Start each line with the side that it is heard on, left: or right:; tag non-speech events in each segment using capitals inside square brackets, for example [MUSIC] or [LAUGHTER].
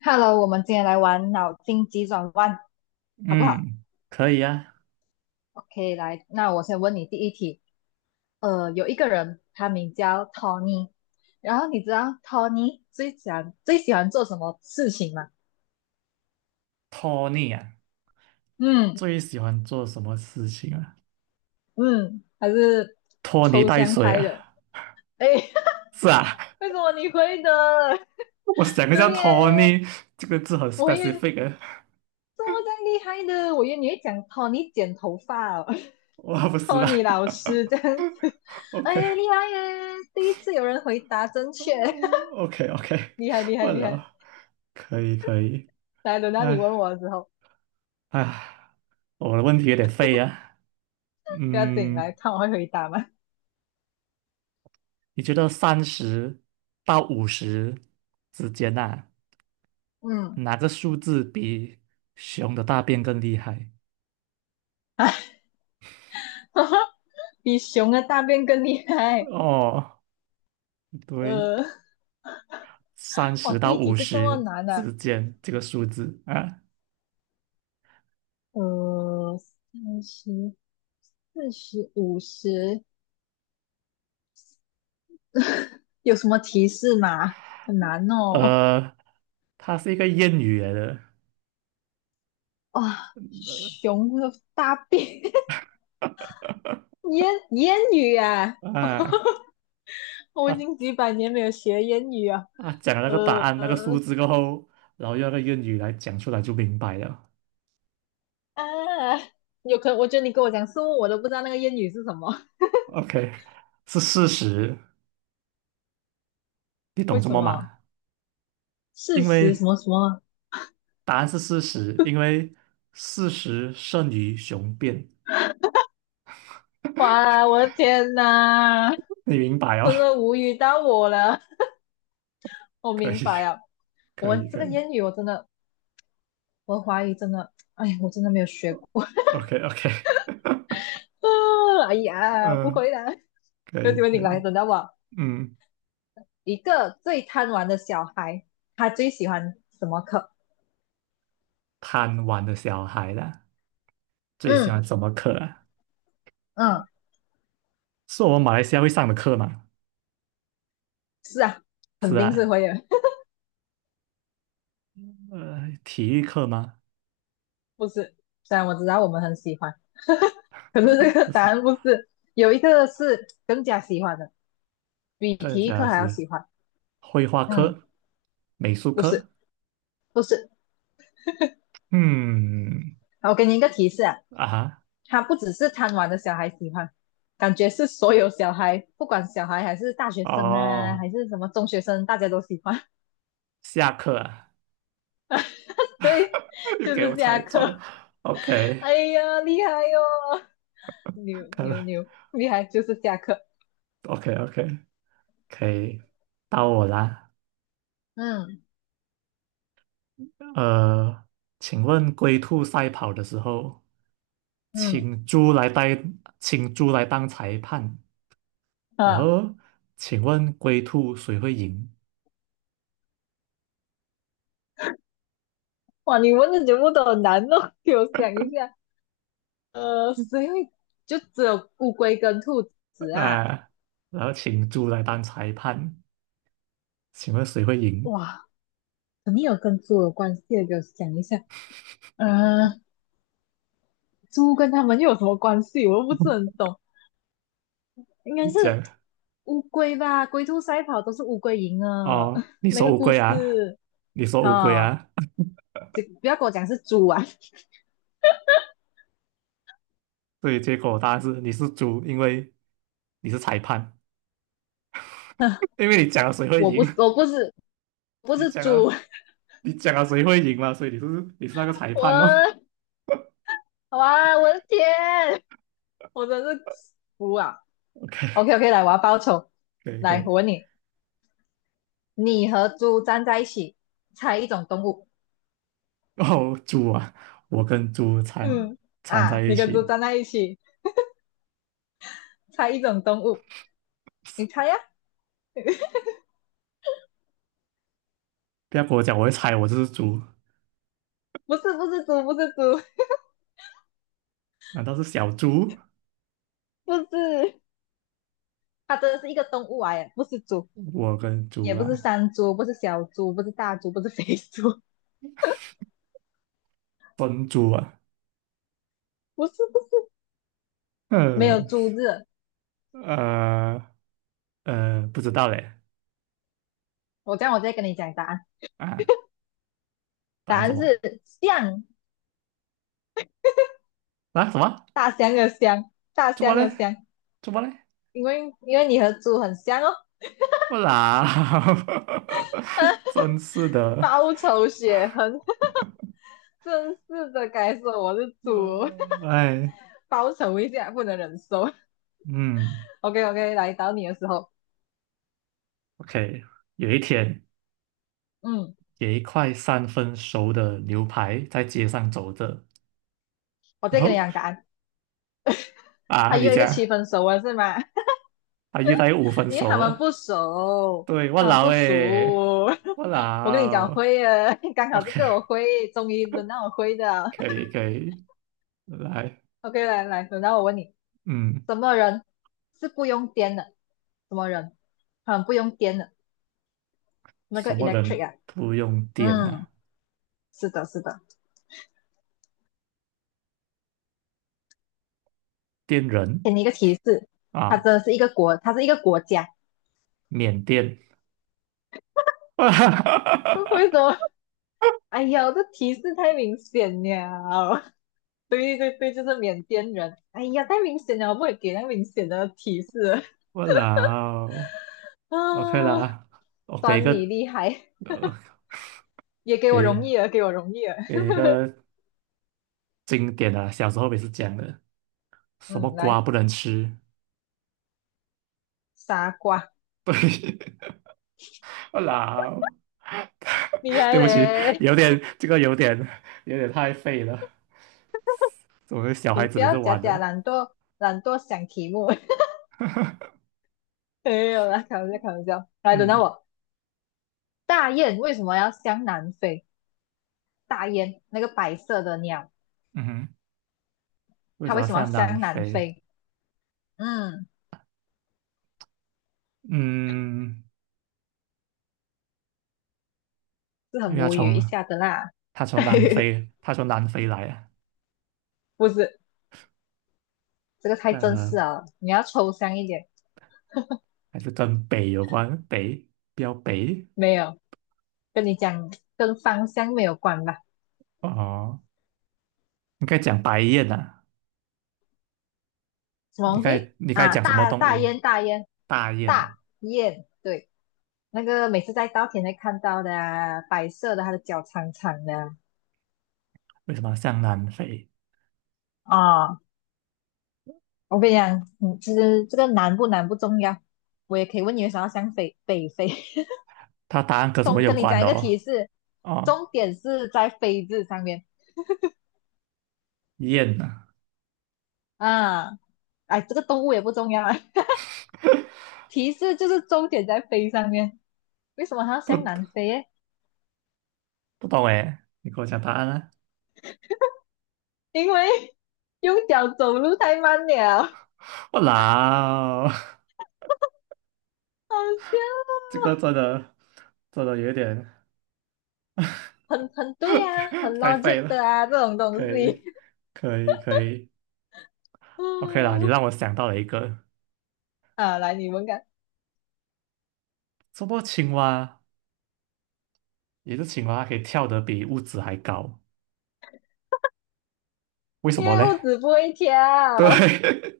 left: Hello，我们今天来玩脑筋急转弯，好不好
right: 嗯，可以啊。
left: ？OK，来，那我先问你第一题。有一个人，他名叫 Tony，然后你知道 Tony 最喜欢做什么事情吗？
right: 拖泥啊，
left: 嗯
right: 最喜欢做什么事情啊？
left: 嗯，他是
right: 拖泥
left: 抽
right: 带
left: 象
right: 水
left: 派的。
right: 啊？
left: 哎，
right: 是啊，
left: [LAUGHS] 为什么你会的？
right: [LAUGHS] 我想
left: [LAUGHS]
right: 一下，
left: 对耶，
right: 拖泥这个字很
left: 我也为
right: specific 啊。
left: 这么这样厉害的，我以为你会讲 Tony 剪头发哦。
right: [LAUGHS] 我不是
left: 托
right: 啦。
left: 尼老师这样子，[LAUGHS]
right: [LAUGHS]
left: 哎，厉害耶！第一次有人回答正确，[LAUGHS]
right: OK，OK，OK，
left: 厉害厉害
right: 我
left: 厉害！
right: 了，可以，可以。
left: 来，轮到你
right: 哎
left: 问我的时候，
right: 哎，我的问题有点废啊。
left: 不要紧，
right: 嗯，
left: 来看我会回答吗？
right: 你觉得三十到五十之间呐、啊，
left: 嗯，
right: 哪个数字比熊的大便更厉害？
left: [LAUGHS] 哎，比熊的大便更厉害。
right: 哦，对。
left: 呃，
right: 三
left: 哇，
right: 十
left: 第
right: 到
left: 一题
right: 五
left: 就这么
right: 十
left: 难呢？
right: 之间这个数字啊，
left: 三十、四十、五十，有什么提示吗？很难哦。
right: 呃，它是一个谚语来的，
left: 哇，熊的大便，[LAUGHS] 烟烟雨啊！
right: 呃啊，
left: [LAUGHS] 我已经
right: 他
left: 几百年没有学烟语啊，
right: 它讲了那个答
left: 呃
right: 案那个数字过后，然后用那个谚语来讲出来就明白了。
left: 啊，有可能我觉得你跟我讲物，我都不知道那个烟语是什么，
right: OK,是事实，你
left: 为
right: 懂这
left: 什
right: 么
left: 么？
right: 嘛？
left: 事
right: 因
left: 实
right: 为
left: 什么什么？
right: 答案是事实，因为事实胜于雄辩，
left: 哇，我的天呐，
right: 你明白哦？
left: 真
right: [LAUGHS]
left: 的无语到我了。我
right: 可
left: 明
right: 以，
left: 白啊，
right: 可
left: 我
right: 以，
left: 这
right: 可
left: 个
right: 以
left: 烟语我真的，我怀疑真的，哎呀，我真的没有学过。
right: ，OK，OK，
left: 啊哎呀，不
right: 嗯，
left: 会啦，
right: 可
left: 有机
right: 以，
left: 会你
right: 可
left: 来，
right: 以，
left: 等到我。
right: 嗯，
left: 一个最贪玩的小孩，他最喜欢什么课？
right: 贪玩的小孩啦。最喜
left: 嗯
right: 欢什么课啊？
left: 嗯，
right: 是我们马来西亚会上的课吗？
left: 是啊，
right: 是
left: 肯定是
right: 啊，
left: 会的。
right: 体育课吗？
left: 不是，虽然我知道我们很喜欢，[LAUGHS] 可是这
right: [LAUGHS]
left: 个
right: 不
left: 答
right: 是，
left: 案不是。有一个是更加喜欢的，比
right: 更
left: 体育
right: 加
left: 课还要
right: 是
left: 喜欢。
right: 绘画
left: 嗯，
right: 课、美术
left: 不是，
right: 课。
left: 不是。
right: 嗯，
left: 好我给你一个提示啊，
right: 啊哈，
left: 他不只是贪玩的小孩喜欢，感觉是所有小孩，不管小孩还是大学生啊，
right: 哦，
left: 还是什么中学生，大家都喜欢。
right: 下课啊，
left: [LAUGHS] 对，
right: [LAUGHS] 又
left: 就
right: 给我
left: 是下
right: 猜中。
left: 课。
right: OK,
left: 哎呀，厉害哟、[LAUGHS] 哦牛
right: 看
left: 牛
right: 来
left: 牛，厉害，就是下课。
right: o k o k [LAUGHS] 可以，到我啦。
left: 嗯
right: 呃，请问龟兔赛跑的时候，
left: 嗯
right: 请猪来当，请猪来当裁判，然
left: 啊。
right: 后，请问龟兔谁会赢？
left: 哇，你问的节目都很难哦，[LAUGHS] 给我想一下。[LAUGHS] 谁会就只有乌龟跟兔子啊？
right: 啊，然后请猪来当裁判，请问谁会赢？
left: 哇，肯定有跟猪有关系的，给我想一下。呃，猪跟它们又有什么关系？我又不是很懂。应该
right: 你
left: 是
right: 讲
left: 乌龟吧？龟兔赛跑都是乌龟赢了，
right: 哦，
left: [LAUGHS]
right: 你
left: 那个
right: 说乌
left: 故
right: 龟啊，
left: 事
right: 你说乌龟
left: 啊，
right: 啊，
left: 就不要跟我讲是猪啊！
right: [LAUGHS] 所以结果答案是你是猪，因为你是裁判，[LAUGHS] 因为你讲了谁会
left: 我不，
right: 赢，
left: 是，我不是，
right: [LAUGHS]
left: 不
right: 你
left: 是
right: 讲
left: 猪，
right: 了你讲了谁会赢嘛，所以你是那个
left: [LAUGHS]
right: 裁判哦。
left: 我哇，我的天，我真是服啊！
right: [LAUGHS] OK,
left: OK OK，来，我要报仇。
right: 可以可
left: 来，
right: 以。
left: 我问你，你和猪站在一起，猜一种动物。
right: 哦，猪啊，我跟猪缠
left: 嗯，
right: 缠在
left: 啊，
right: 一
left: 你跟猪
right: 起，
left: 站在一起，猜一种动物。你猜呀、
right: 不要跟我讲我会猜我就是猪，
left: 不是，不是猪，不是猪，
right: 难道是小猪？
left: 不是，它真的是一个动物啊，耶，不是猪，
right: 我跟猪
left: 也不是
right: 啊，
left: 山猪，不是小猪，不是大猪，不是肥猪，[LAUGHS]
right: 分猪啊，
left: 不是，不是，没有
right: 呃
left: 猪字。
right: 呃不知道嘞
left: 我这样，我再跟你讲答案。
right: 啊，答
left: 答
right: 案什
left: 案
right: 么
left: 是象，
right: 啊？什么？
left: 大象的象，大
right: 猪么
left: 象的
right: 嘞？
left: 象，
right: 猪么嘞？
left: 因为你和猪很像哦。
right: 不啦，[LAUGHS] 真是的，
left: 报仇雪恨。真是的该说我是猪，
right: 哎，
left: 报成一下不能忍受。
right: 嗯
left: OK OK，来找你的时候，
right: ，OK,有一天，
left: 嗯，
right: 有一块三分熟的牛排在街上走着，
left: 我
right: 然
left: 再跟你
right: 后
left: 讲答案。他
right: 啊，你
left: 约一个
right: 讲
left: 七分熟了是吗？
right: 啊，遇到五
left: [LAUGHS]
right: 分
left: 因为他
right: 熟
left: 们
right: 了，
left: 不熟，
right: 对，我
left: 他们
right: 老
left: 不
right: 诶，
left: 熟。[LAUGHS]
right: 我
left: 我跟你讲
right: 老
left: 会了，[LAUGHS] 刚好这个
right: ，OK。
left: 我会，终于轮到我会的
right: 可以可以，来，
left: OK，来来，轮到我问你，
right: 嗯，
left: 什么人是不用电的？什么人？很不用电的那
right: 什
left: 个
right: 么人
left: electric 啊，
right: 不用电呢、
left: 嗯，是的，是的，
right: 电人
left: 给你一个提示，它
right: 啊，
left: 真的是一个国，它是一个国家。
right: 缅甸，
left: 为什
right: [LAUGHS]
left: 么？哎呀，这提示太明显了。[LAUGHS] 对对对，就是缅甸人。哎呀，太明显了，我不会给那明显的提示了
right: 我老
left: [LAUGHS] 啊，
right: ，OK 啦，我给一
left: 算
right: 个，
left: 你厉害，
right: 呃，
left: 也给我容
right: 给
left: 易了，给我容易了。
right: 给一个经典的、小时候也是讲的，什么
left: 嗯，
right: 瓜
left: 来，
right: 不能吃，
left: 傻瓜，
right: [LAUGHS] 对，我老，
left: 厉
right: 对
left: 害
right: 不起，
left: 嘞！
right: 有点这个有点有点太废了，我们小孩
left: 你
right: 子
left: 不
right: 每次
left: 要假
right: 玩的，
left: 假懒惰，懒惰想题目。[LAUGHS] 没有啦，开玩笑，开玩笑。来，轮到
right: 嗯
left: 我。大雁为什么要向南飞？大雁那个白色的鸟，
right: 嗯哼，为
left: 它
right: 什
left: 为
right: 么
left: 什么要
right: 像南
left: 向南
right: 非？
left: 飞？嗯。
right: 嗯，
left: 是
right: 因为
left: 很
right: 他
left: 无语一
right: 从
left: 下的啦。
right: 他从南
left: [LAUGHS]
right: 非，他从南非来啊，
left: 不是，这个太
right: 这样
left: 正式
right: 呢，
left: 啊，你要抽象一点。
right: 还是跟北有关，北，标北
left: 没有，跟你讲，跟芳香没有关吧？
right: 哦，应该讲白雁啊，
left: 什么
right: 你
left: 东
right: 该
left: 西
right: 你该
left: 啊？
right: 讲什么
left: 大
right: 动
left: 大
right: 物？
left: 雁，大雁，
right: 大雁，
left: 大雁，对，那个每次在稻田会看到的啊白色的，它的脚长长的
right: 为什么像南非？
left: 啊。哦我跟你讲，嗯，其实这个难不难不重要，我也可以问你为什么要想北北飞。
right: 它答案
left: [LAUGHS]
right: 跟什么
left: 中
right: 有
left: 跟你
right: 关
left: 讲一
right: 的
left: 个
right: 哦？
left: 提示，
right: 哦，
left: 重点是在“飞”字上面
right: 雁啊，
left: 啊。哎，这个动物也不重要啊。提示就是重点在飞上面，为什么它要向南
right: 不
left: 飞耶？
right: 不懂诶，你给我讲答案啊！
left: 因为 [LAUGHS] 用脚走路太慢了，好
right: 我老，
left: 笑，
right: [LAUGHS] 这个真的真的有点
left: 很很对啊，很
right: [LAUGHS] 太废
left: logic
right: 了，
left: 的啊，这种东
right: 可
left: 西。
right: 以可以可以，OK 啦，你
left: 嗯，
right: 让我想到了一个，
left: 啊，来你们看，
right: 什么青蛙？一只青蛙它可以跳得比屋子还高，为什
left: 因
right: 么
left: 为
right: 嘞？
left: 物质不会
right: [LAUGHS]
left: 跳。
right: 对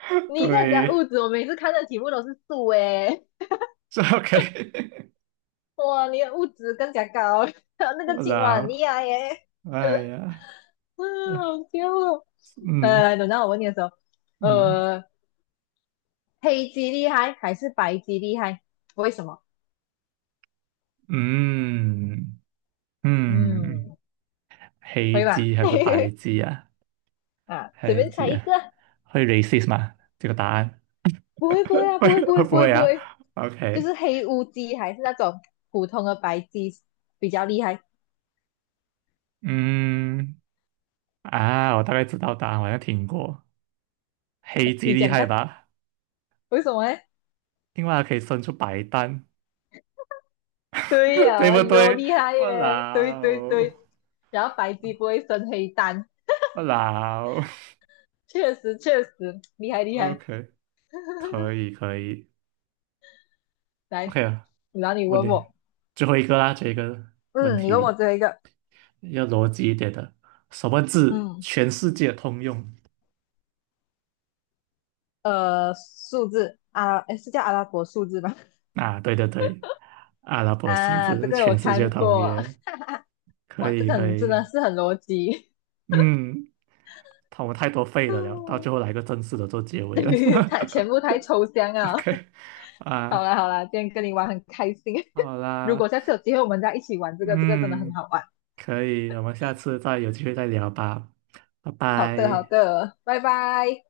right: [LAUGHS]
left: 你在讲物
right: 对，
left: 质，我每次看的题目都是数诶，
right: 这 OK
left: 哇，你的物质更加高，[LAUGHS] 还有
right: [LAUGHS]。
left: 那个
right: 我
left: 青蛙很厉
right: 操！
left: 害耶，
right: 哎呀，
left: 嗯，好笑哦
right: [LAUGHS] 嗯
left: 来，等到我问你的时候，
right: 嗯，
left: 呃，黑鸡厉害还是白鸡厉害？为什么？
right: 嗯嗯，
left: 嗯，
right: 黑
left: 会吧？
right: 鸡还是白
left: [LAUGHS]
right: 鸡啊？
left: 啊，随
right: 黑
left: 便
right: 鸡
left: 猜一
right: 啊，
left: 个啊
right: 会 racist 吗？这个答案
left: 不会不会啊，不会不
right: [LAUGHS]？会
left: 会不
right: 不
left: 会
right: 会
left: 不
right: 啊
left: 会，就
right: ？OK,
left: 是黑乌鸡还是那种普通的白鸡比较厉害？
right: 嗯啊，我大概知道答案，我好像听过。黑鸡
left: 你
right: 厉
left: 讲
right: 害
left: 看，
right: 吧？
left: 为什么呢？
right: 青蛙可以生出白蛋，
left: 对
right: [LAUGHS]
left: 呀、
right: 对
left: 啊哎
right: 不
left: 呦
right: 对？
left: 厉害
right: 我
left: 耶！对对
right: 老，
left: 对，然后白鸡不会生黑蛋，
right: 我老
left: 确实确实厉害
right: [LAUGHS]
left: 厉害。
right: ，OK,可
left: [LAUGHS]
right: 以可以，OK
left: 来，
right: 啊，
left: 然后你
right: 问
left: 问
right: 题
left: 我，
right: 最后一个啦，这个问
left: 嗯，你问我
right: 题
left: 最后一个，
right: 要逻辑一点的，什么字
left: 嗯，
right: 全世界通用？
left: 数字啊，诶是叫阿拉伯数字吧？
right: 啊，对对对，阿拉伯数
left: 啊，这
right: 字
left: 个我
right: 全世界
left: 看
right: 通
left: 过，
right: 用，可
left: 哇，这
right: 以
left: 个
right: 可
left: 很真的
right: 以，
left: 是很逻辑，
right: 嗯，他们太多废的了，到最后
left: [LAUGHS]
right: 来个正式的做结尾了
left: 太全部太抽象啊。[LAUGHS]
right: [LAUGHS]，OK,
left: 好
right: 啊，
left: 啦好啦，今天跟你玩很开心，
right: 好
left: 如果
right: 啦，
left: 下次有机会我们再一起玩这个，这个真的很
right: 嗯。
left: 好玩。
right: 可以，我们下次再有机会再聊吧，拜
left: 好的好
right: 拜。
left: 的，拜拜。